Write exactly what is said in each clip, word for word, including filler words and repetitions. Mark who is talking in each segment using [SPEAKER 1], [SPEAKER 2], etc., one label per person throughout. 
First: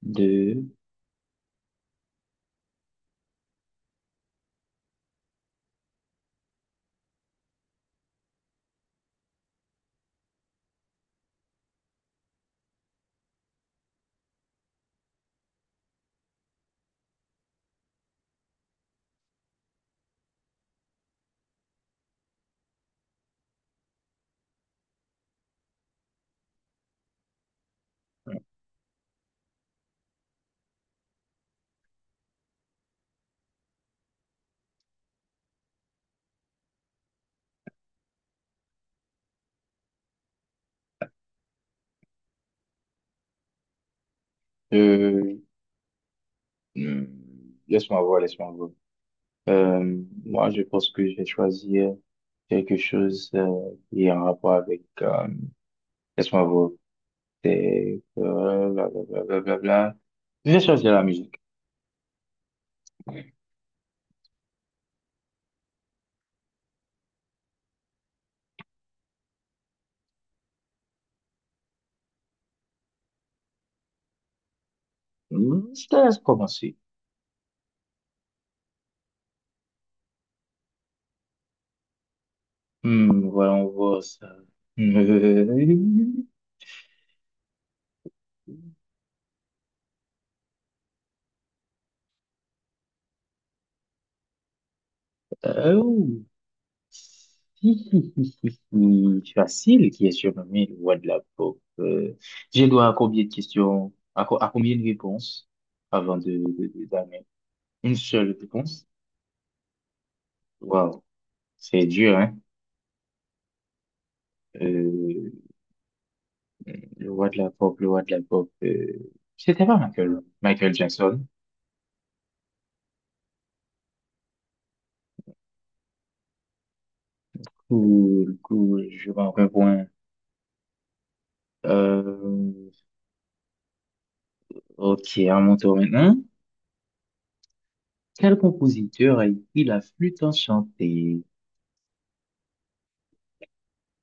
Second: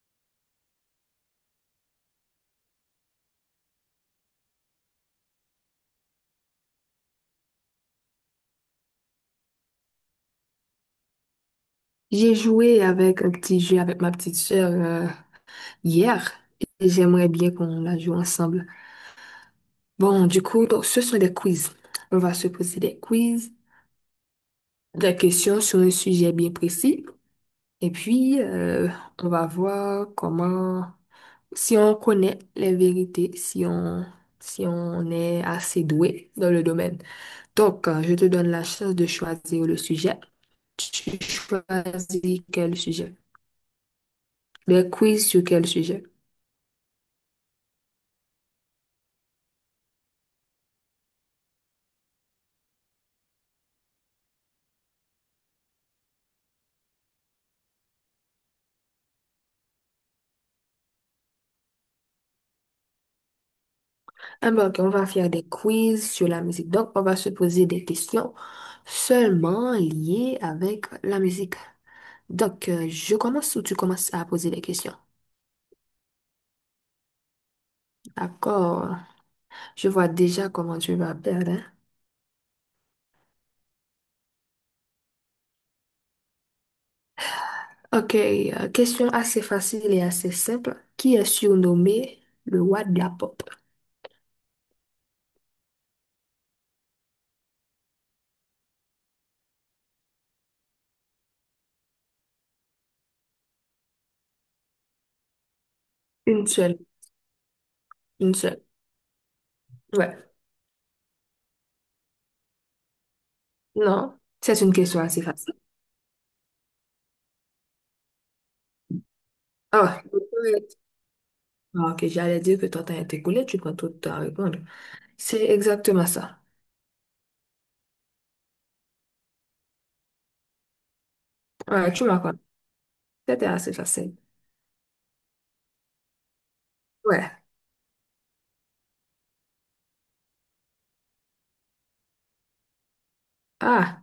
[SPEAKER 1] De
[SPEAKER 2] J'ai joué avec un petit jeu avec ma petite sœur euh, hier et j'aimerais bien qu'on la joue ensemble. Bon, du coup, donc, ce sont des quiz. On va se poser des quiz, des questions sur un sujet bien précis et puis euh, on va voir comment, si on connaît les vérités, si on, si on est assez doué dans le domaine. Donc, euh, je te donne la chance de choisir le sujet. Tu choisis quel sujet? Des quiz
[SPEAKER 1] Euh,
[SPEAKER 2] sur quel sujet?
[SPEAKER 1] hmm, Laisse-moi voir, laisse-moi voir. Euh, moi, je pense que je vais choisir quelque chose euh, qui est en rapport avec... euh, laisse-moi voir. C'est... euh, Blablabla. Je vais choisir la musique.
[SPEAKER 2] Ah ben, ok, on va faire des quiz sur la musique. Donc, on va se poser des questions seulement liées avec la musique. Donc, euh, je commence ou tu commences à poser des questions?
[SPEAKER 1] Hmm, Je te laisse commencer.
[SPEAKER 2] D'accord. Je vois déjà comment tu vas perdre, hein.
[SPEAKER 1] Hmm, voyons voir ça.
[SPEAKER 2] Ok, euh, question assez facile et assez simple. Qui est surnommé le roi de la pop?
[SPEAKER 1] Euh, oh. Si hi, hi, hi, hi. Facile qui est surnommé le roi de la pop. Euh, j'ai droit à combien de questions, à, co- à combien de réponses avant de,
[SPEAKER 2] Une
[SPEAKER 1] de,
[SPEAKER 2] seule,
[SPEAKER 1] de donner une
[SPEAKER 2] une
[SPEAKER 1] seule
[SPEAKER 2] seule.
[SPEAKER 1] réponse?
[SPEAKER 2] Ouais.
[SPEAKER 1] Waouh, c'est dur, hein?
[SPEAKER 2] Non, c'est une question assez
[SPEAKER 1] Euh,
[SPEAKER 2] facile.
[SPEAKER 1] le roi de la pop, le roi de la pop. Euh, c'était pas
[SPEAKER 2] Ah,
[SPEAKER 1] Michael,
[SPEAKER 2] ouais.
[SPEAKER 1] Michael Jackson.
[SPEAKER 2] Ah, ok, j'allais dire que ton temps est écoulé, tu prends tout le temps à répondre. C'est exactement ça.
[SPEAKER 1] Cool, cool, je manque un point.
[SPEAKER 2] Ouais, tu m'as compris.
[SPEAKER 1] Euh,
[SPEAKER 2] C'était assez facile.
[SPEAKER 1] ok, à mon tour maintenant.
[SPEAKER 2] Ouais.
[SPEAKER 1] Quel compositeur a écrit la flûte enchantée?
[SPEAKER 2] Ah,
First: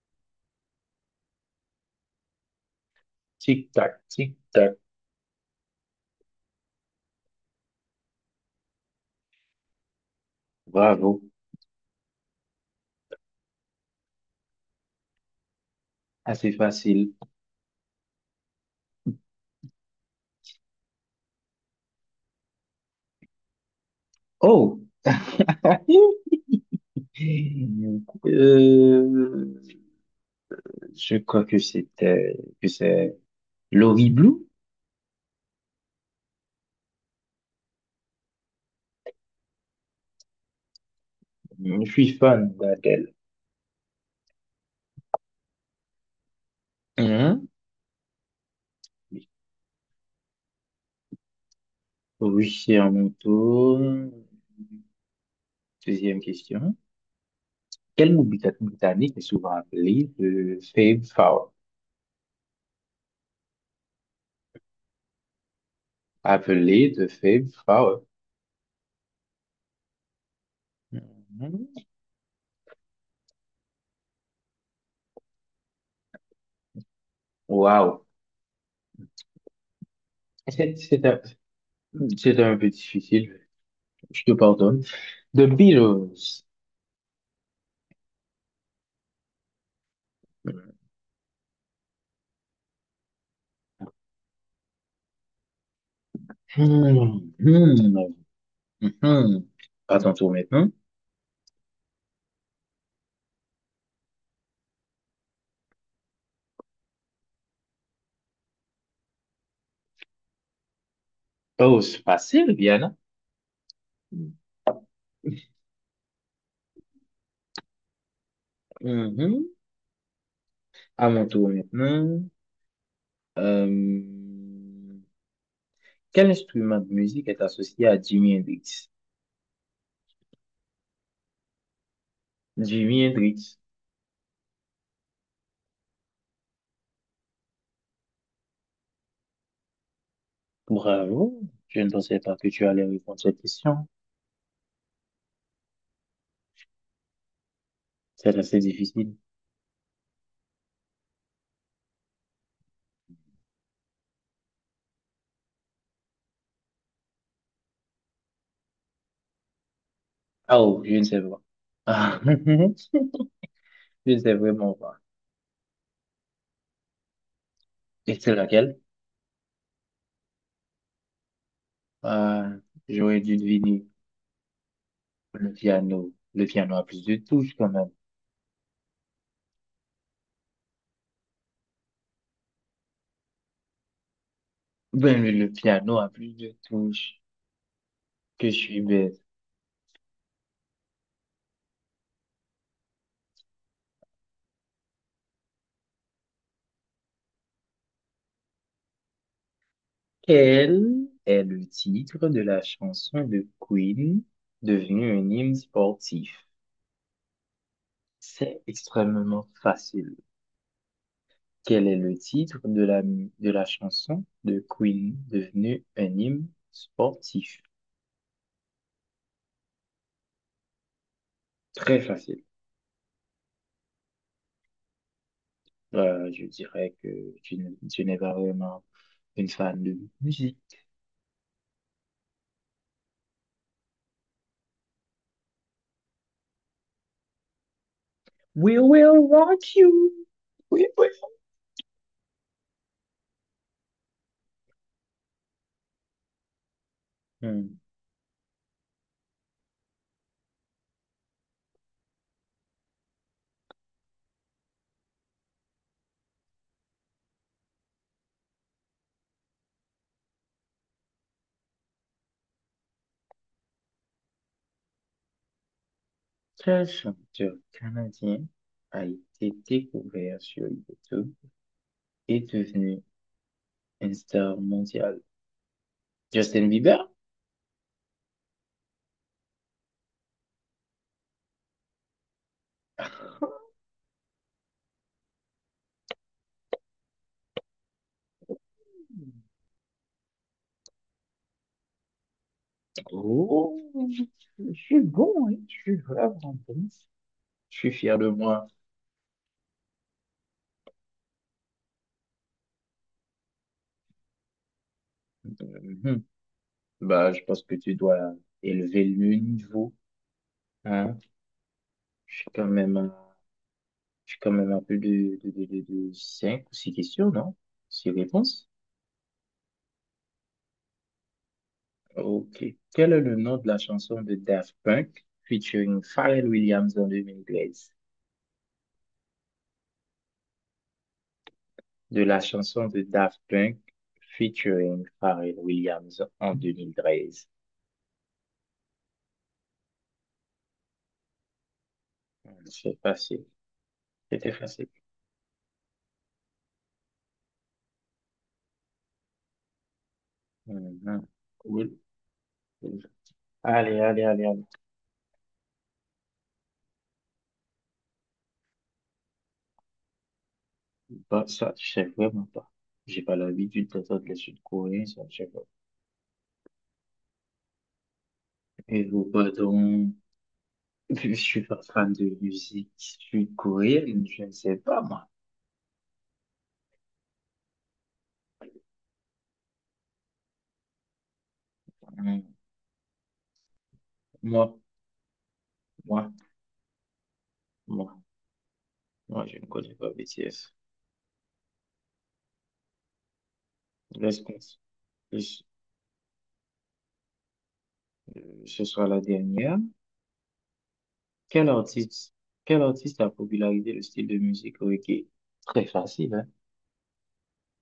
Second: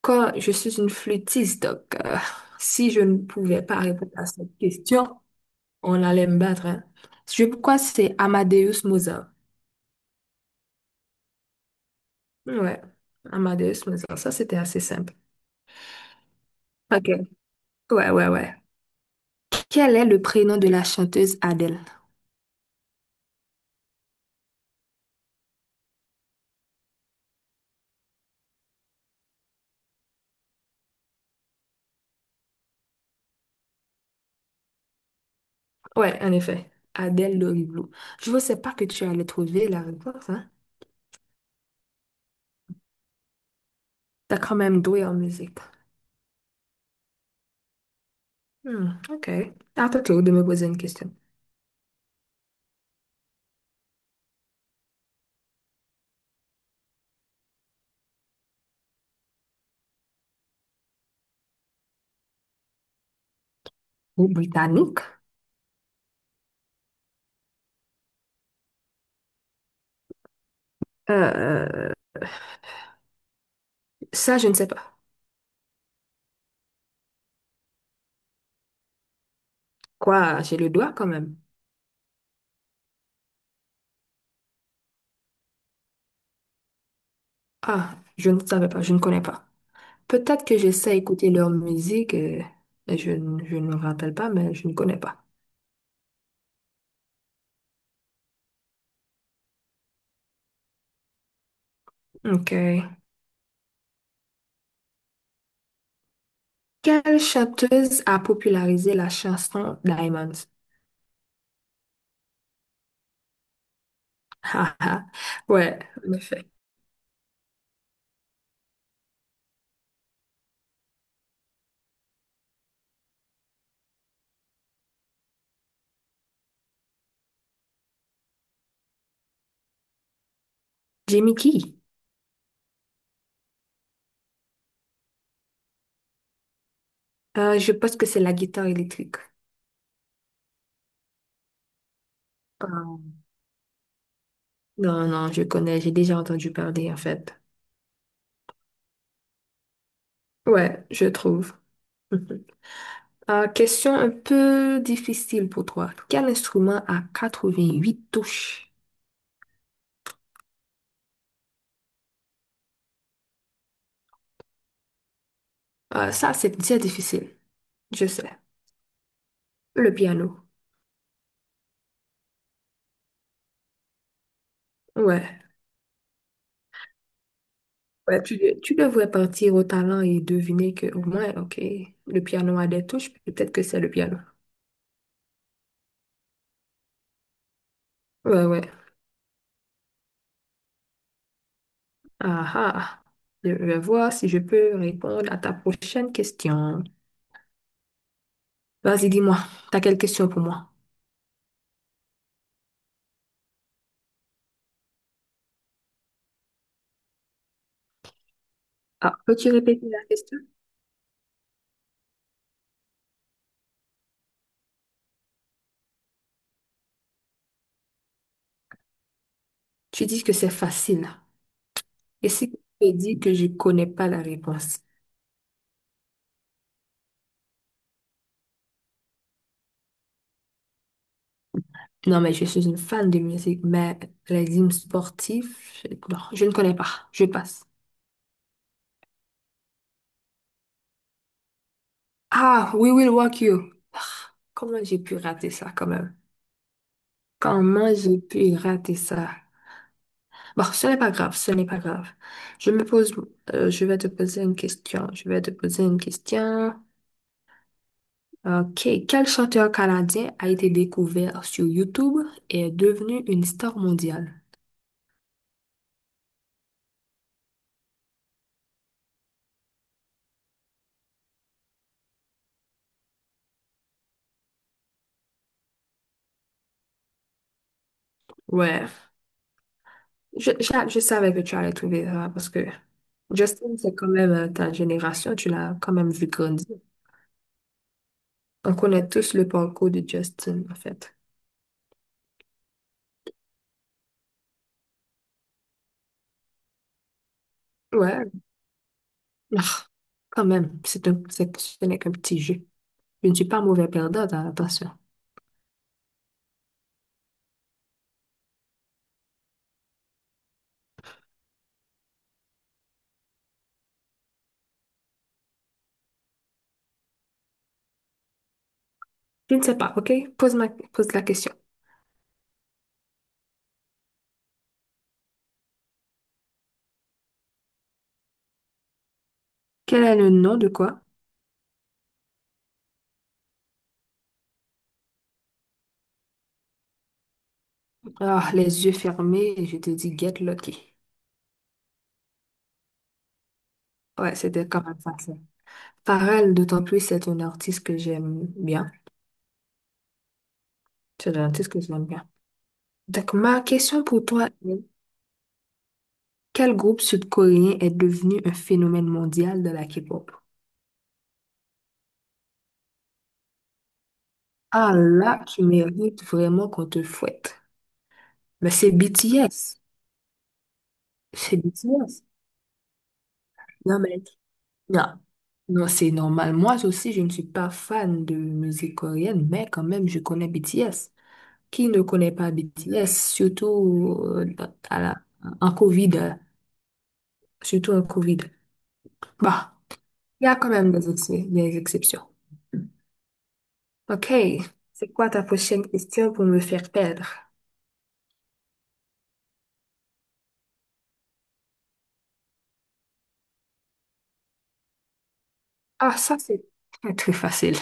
[SPEAKER 2] quand je suis une flûtiste, donc euh, si je ne pouvais pas
[SPEAKER 1] Tic-tac,
[SPEAKER 2] répondre à cette
[SPEAKER 1] tic-tac.
[SPEAKER 2] question, on allait me battre, hein. Je pourquoi c'est Amadeus Mozart.
[SPEAKER 1] Bravo,
[SPEAKER 2] Ouais, Amadeus Mozart. Ça, c'était assez simple.
[SPEAKER 1] assez
[SPEAKER 2] Ok.
[SPEAKER 1] facile.
[SPEAKER 2] Ouais, ouais, ouais. Quel est le prénom de la chanteuse Adèle?
[SPEAKER 1] Oh, euh, je crois que c'était que c'est Laurie Blue.
[SPEAKER 2] Ouais, en effet. Adèle Loriblou. Je ne pensais pas que tu allais trouver la réponse, hein.
[SPEAKER 1] Je suis fan d'Adèle.
[SPEAKER 2] T'as quand même doué en musique.
[SPEAKER 1] Mhm.
[SPEAKER 2] Hmm, ok. À ton tour de me poser une question.
[SPEAKER 1] Oui, c'est à mon tour. Deuxième question. Quel mot brit- britannique est souvent appelé de Fab Four?
[SPEAKER 2] Ou britannique?
[SPEAKER 1] Appelé de Fab Four. Mhm.
[SPEAKER 2] Euh, ça, je ne sais pas.
[SPEAKER 1] Wow.
[SPEAKER 2] Quoi, j'ai le
[SPEAKER 1] C'est
[SPEAKER 2] doigt
[SPEAKER 1] c'est
[SPEAKER 2] quand
[SPEAKER 1] un,
[SPEAKER 2] même.
[SPEAKER 1] c'est un peu difficile. Je te pardonne. The Beatles.
[SPEAKER 2] Ah, je ne savais pas, je ne connais pas. Peut-être que j'essaie d'écouter leur musique, euh, mais je, ne- je ne me rappelle pas, mais je ne connais pas.
[SPEAKER 1] Hmm, hmm, hmm. À ton tour maintenant.
[SPEAKER 2] Ok. Quelle chanteuse a popularisé la chanson Diamonds?
[SPEAKER 1] Oh, c'est facile, Viana.
[SPEAKER 2] Ah, ah. Ouais, en effet.
[SPEAKER 1] Mhm. À mon tour maintenant. Euh, Quel instrument de musique est associé à Jimi Hendrix?
[SPEAKER 2] Jimmy Key.
[SPEAKER 1] Jimi Hendrix.
[SPEAKER 2] Euh, je pense que c'est la guitare électrique.
[SPEAKER 1] Bravo. Je ne pensais pas que tu allais
[SPEAKER 2] Ah,
[SPEAKER 1] répondre à cette question.
[SPEAKER 2] non, non, je connais, j'ai déjà entendu parler en fait.
[SPEAKER 1] C'est assez difficile.
[SPEAKER 2] Ouais, je trouve. Ah, question un peu difficile pour toi. Quel instrument a quatre-vingt-huit touches?
[SPEAKER 1] Ah, oh, je ne sais pas. Ah, je ne sais vraiment pas.
[SPEAKER 2] Ah, ça, c'est déjà difficile. Je
[SPEAKER 1] Et
[SPEAKER 2] sais.
[SPEAKER 1] c'est laquelle?
[SPEAKER 2] Le piano.
[SPEAKER 1] Ah, j'aurais dû deviner
[SPEAKER 2] Ouais.
[SPEAKER 1] le piano. Le piano a plus de touches quand même.
[SPEAKER 2] Ouais, tu, de- tu devrais partir au talent et deviner que, au moins, ok, le piano a des touches. Peut-être que c'est le piano.
[SPEAKER 1] Ben, le, le piano a plusieurs touches
[SPEAKER 2] Ouais,
[SPEAKER 1] que je
[SPEAKER 2] ouais.
[SPEAKER 1] suis bête.
[SPEAKER 2] Ah, ah. Je vais voir si je peux répondre à ta prochaine question. Vas-y, dis-moi. T'as quelle question pour moi?
[SPEAKER 1] Quel est le titre de la chanson de Queen devenue un hymne sportif? C'est
[SPEAKER 2] Ah,
[SPEAKER 1] extrêmement
[SPEAKER 2] peux-tu répéter la
[SPEAKER 1] facile.
[SPEAKER 2] question?
[SPEAKER 1] Quel est le titre de la, mu- de la chanson de Queen devenue un hymne sportif?
[SPEAKER 2] Tu dis que c'est facile.
[SPEAKER 1] Très
[SPEAKER 2] Et
[SPEAKER 1] facile.
[SPEAKER 2] si tu dis que je connais pas la réponse?
[SPEAKER 1] Euh, je dirais que tu, n- tu n'es pas vraiment une fan de musique.
[SPEAKER 2] Non, mais je suis une fan de musique, mais les hymnes sportifs, je- non, je ne connais pas. Je passe.
[SPEAKER 1] We will rock you. We will.
[SPEAKER 2] Ah, We Will Rock You. Ah, comment j'ai pu rater ça quand même?
[SPEAKER 1] Hmm.
[SPEAKER 2] Comment j'ai pu rater ça? Bon, ce n'est pas grave, ce n'est pas grave. Je me pose, euh, je vais te poser une question. Je vais te poser une question. Ok. Quel chanteur canadien a été découvert sur YouTube et est devenu une star mondiale?
[SPEAKER 1] Quel chanteur canadien a été découvert sur YouTube et devenu une star mondiale? Justin Bieber?
[SPEAKER 2] Ouais. Je, je, je savais que tu allais trouver ça parce que Justin, c'est quand même euh, ta génération, tu l'as quand même vu grandir. On connaît tous le parcours de Justin, en fait.
[SPEAKER 1] Oh, je je suis bon, hein. Je suis vraiment bon. Je suis fier
[SPEAKER 2] Ouais,
[SPEAKER 1] de moi.
[SPEAKER 2] ah, quand même, c'est un, c'est, ce n'est qu'un petit jeu. Je ne suis pas mauvais perdant, hein, attention.
[SPEAKER 1] Mhm. Bah, je pense que tu dois élever le niveau, hein. Je suis quand même à, je suis quand même à plus de, de, de, de, de cinq ou six questions, non? Six réponses?
[SPEAKER 2] Je ne sais pas, ok? Pose ma, pose la question.
[SPEAKER 1] Ok. Quel est le nom de la chanson de Daft Punk featuring Pharrell Williams en deux mille treize?
[SPEAKER 2] Quel est le nom de quoi?
[SPEAKER 1] De la chanson de Daft Punk featuring Pharrell Williams en deux mille treize.
[SPEAKER 2] Ah, les yeux fermés, et je te dis Get Lucky.
[SPEAKER 1] C'est facile.
[SPEAKER 2] Ouais,
[SPEAKER 1] C'était
[SPEAKER 2] c'était quand
[SPEAKER 1] facile.
[SPEAKER 2] même facile. Pharrell, d'autant plus, c'est un artiste que j'aime bien.
[SPEAKER 1] Mhm.
[SPEAKER 2] C'est un artiste que
[SPEAKER 1] Cool.
[SPEAKER 2] j'aime bien.
[SPEAKER 1] Cool.
[SPEAKER 2] Donc, ma
[SPEAKER 1] Allez,
[SPEAKER 2] question pour
[SPEAKER 1] allez, allez,
[SPEAKER 2] toi
[SPEAKER 1] allez.
[SPEAKER 2] est, quel groupe sud-coréen est devenu un phénomène mondial de la K-pop?
[SPEAKER 1] Bah, ça, je sais vraiment pas. J'ai pas l'habitude d'entendre les
[SPEAKER 2] Ah
[SPEAKER 1] Sud-Coréens, ça, je
[SPEAKER 2] là,
[SPEAKER 1] sais pas.
[SPEAKER 2] tu mérites vraiment qu'on te fouette. Mais c'est
[SPEAKER 1] Et vous,
[SPEAKER 2] B T S.
[SPEAKER 1] pardon. Je
[SPEAKER 2] C'est
[SPEAKER 1] suis pas fan
[SPEAKER 2] B T S.
[SPEAKER 1] de musique
[SPEAKER 2] Non, mais
[SPEAKER 1] sud-coréenne, je ne sais pas,
[SPEAKER 2] non.
[SPEAKER 1] moi.
[SPEAKER 2] Non, c'est normal. Moi aussi, je ne suis pas fan de musique coréenne, mais quand même, je connais B T S. Qui ne connaît
[SPEAKER 1] Hmm.
[SPEAKER 2] pas B T S, surtout euh, dans-
[SPEAKER 1] Moi,
[SPEAKER 2] à la- en COVID,
[SPEAKER 1] moi,
[SPEAKER 2] euh, surtout en
[SPEAKER 1] moi.
[SPEAKER 2] COVID.
[SPEAKER 1] Non, je ne
[SPEAKER 2] Bah,
[SPEAKER 1] connais pas B
[SPEAKER 2] il
[SPEAKER 1] T
[SPEAKER 2] y a quand
[SPEAKER 1] S
[SPEAKER 2] même des, ex- des exceptions. Ok.
[SPEAKER 1] Laisse penser
[SPEAKER 2] C'est quoi
[SPEAKER 1] que
[SPEAKER 2] ta
[SPEAKER 1] ce
[SPEAKER 2] prochaine question pour me faire perdre?
[SPEAKER 1] ce soit la dernière. Quel artiste, Quel artiste a popularisé le style de musique reggae? Très
[SPEAKER 2] Ah,
[SPEAKER 1] facile,
[SPEAKER 2] ça,
[SPEAKER 1] hein?
[SPEAKER 2] c'est très, très facile.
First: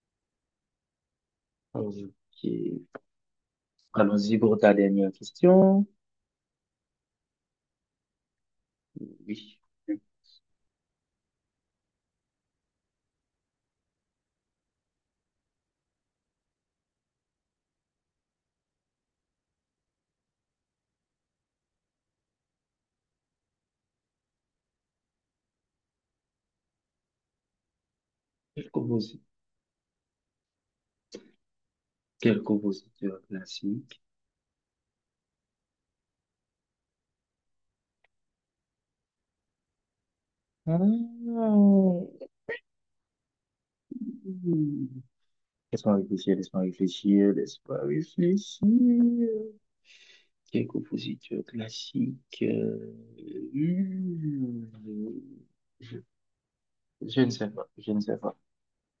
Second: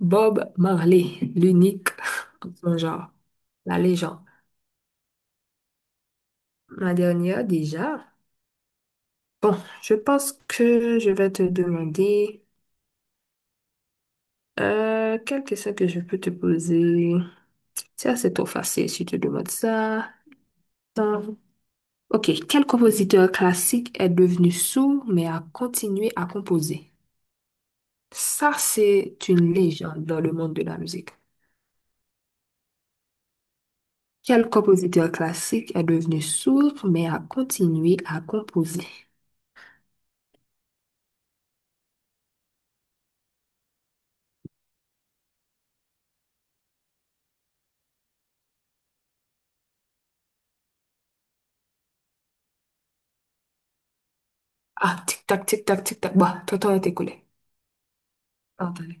[SPEAKER 2] Bob Marley, l'unique
[SPEAKER 1] Allons-y,
[SPEAKER 2] en son genre, la légende.
[SPEAKER 1] Allons-y pour ta dernière question.
[SPEAKER 2] Ma dernière déjà. Bon,
[SPEAKER 1] Oui.
[SPEAKER 2] je pense que je vais te demander euh, quelle question que je peux te poser. Ça, c'est trop facile si je te demande ça. Attends. Ok, quel compositeur classique est devenu sourd mais a continué à composer? Ça,
[SPEAKER 1] Quel
[SPEAKER 2] c'est
[SPEAKER 1] composi-
[SPEAKER 2] une légende dans le monde de la musique.
[SPEAKER 1] Quel compositeur classique?
[SPEAKER 2] Quel compositeur classique est devenu sourd mais a continué à composer?
[SPEAKER 1] Ah, oui. Laisse-moi réfléchir, laisse-moi réfléchir, laisse-moi réfléchir. Quel compositeur classique? euh, hum,
[SPEAKER 2] Ah, tic-tac, tic-tac,
[SPEAKER 1] Je,
[SPEAKER 2] tic-tac. Bah, ton temps est
[SPEAKER 1] je
[SPEAKER 2] écoulé.
[SPEAKER 1] ne sais pas, je ne sais pas.
[SPEAKER 2] Attendez.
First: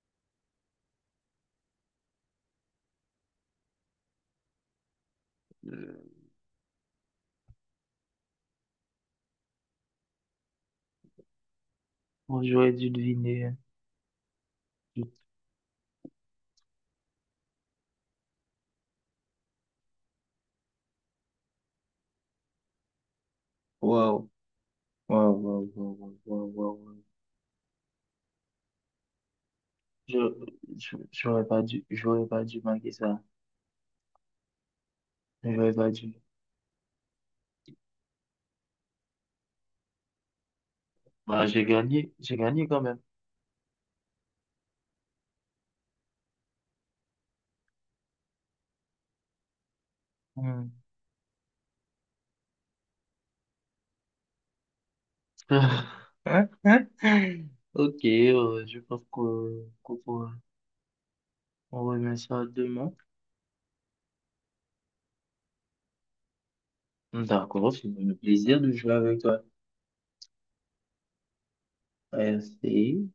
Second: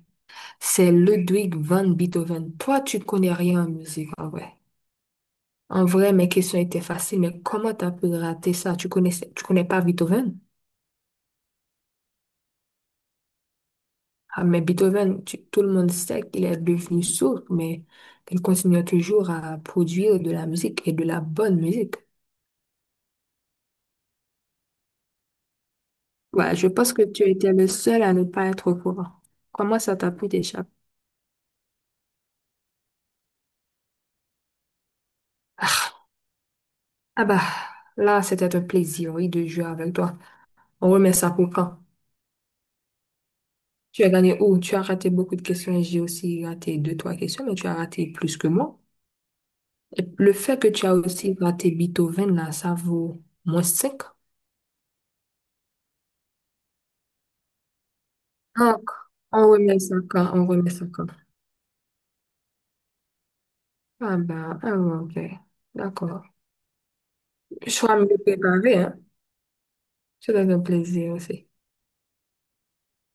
[SPEAKER 2] C'est Ludwig van Beethoven. Toi, tu connais rien en musique, en vrai. En
[SPEAKER 1] Euh,
[SPEAKER 2] vrai, mes questions étaient faciles, mais comment t'as pu rater ça? Tu connaissais, tu connais pas Beethoven?
[SPEAKER 1] Bon, j'aurais dû deviner, hein.
[SPEAKER 2] Ah, mais
[SPEAKER 1] Je-
[SPEAKER 2] Beethoven, tu- tout le monde sait qu'il est devenu sourd, mais il continue toujours à produire de la musique et de la bonne musique.
[SPEAKER 1] Waouh, waouh, waouh, waouh, waouh,
[SPEAKER 2] Ouais, je
[SPEAKER 1] waouh,
[SPEAKER 2] pense
[SPEAKER 1] waouh.
[SPEAKER 2] que tu étais le seul à ne pas être au courant. Comment ça t'a
[SPEAKER 1] je-
[SPEAKER 2] pu t'échapper?
[SPEAKER 1] je- J'aurais pas dû, j'aurais pas dû manquer ça. J'aurais pas dû.
[SPEAKER 2] Ah bah, là, c'était un plaisir, oui, de jouer avec toi. On remet ça
[SPEAKER 1] Bah,
[SPEAKER 2] pour
[SPEAKER 1] j'ai
[SPEAKER 2] quand?
[SPEAKER 1] gagné, j'ai gagné quand même.
[SPEAKER 2] Tu as gagné où? Tu as raté beaucoup de questions et j'ai aussi raté deux, trois questions, mais tu as raté plus que moi. Et le fait que
[SPEAKER 1] Hmm.
[SPEAKER 2] tu as aussi raté Beethoven, là, ça vaut moins cinq.
[SPEAKER 1] Hein, hein? Ok, euh, je
[SPEAKER 2] Donc,
[SPEAKER 1] pense
[SPEAKER 2] on
[SPEAKER 1] qu'on
[SPEAKER 2] remet ça
[SPEAKER 1] qu'on
[SPEAKER 2] quand?
[SPEAKER 1] pourra.
[SPEAKER 2] On remet ça quand?
[SPEAKER 1] On remet ça demain.
[SPEAKER 2] Ah bah, ah ouais, ok. D'accord. Je
[SPEAKER 1] D'accord, c'est
[SPEAKER 2] serai
[SPEAKER 1] un
[SPEAKER 2] mieux
[SPEAKER 1] plaisir de
[SPEAKER 2] préparé,
[SPEAKER 1] jouer
[SPEAKER 2] hein.
[SPEAKER 1] avec toi.
[SPEAKER 2] C'était un plaisir aussi.
[SPEAKER 1] Merci.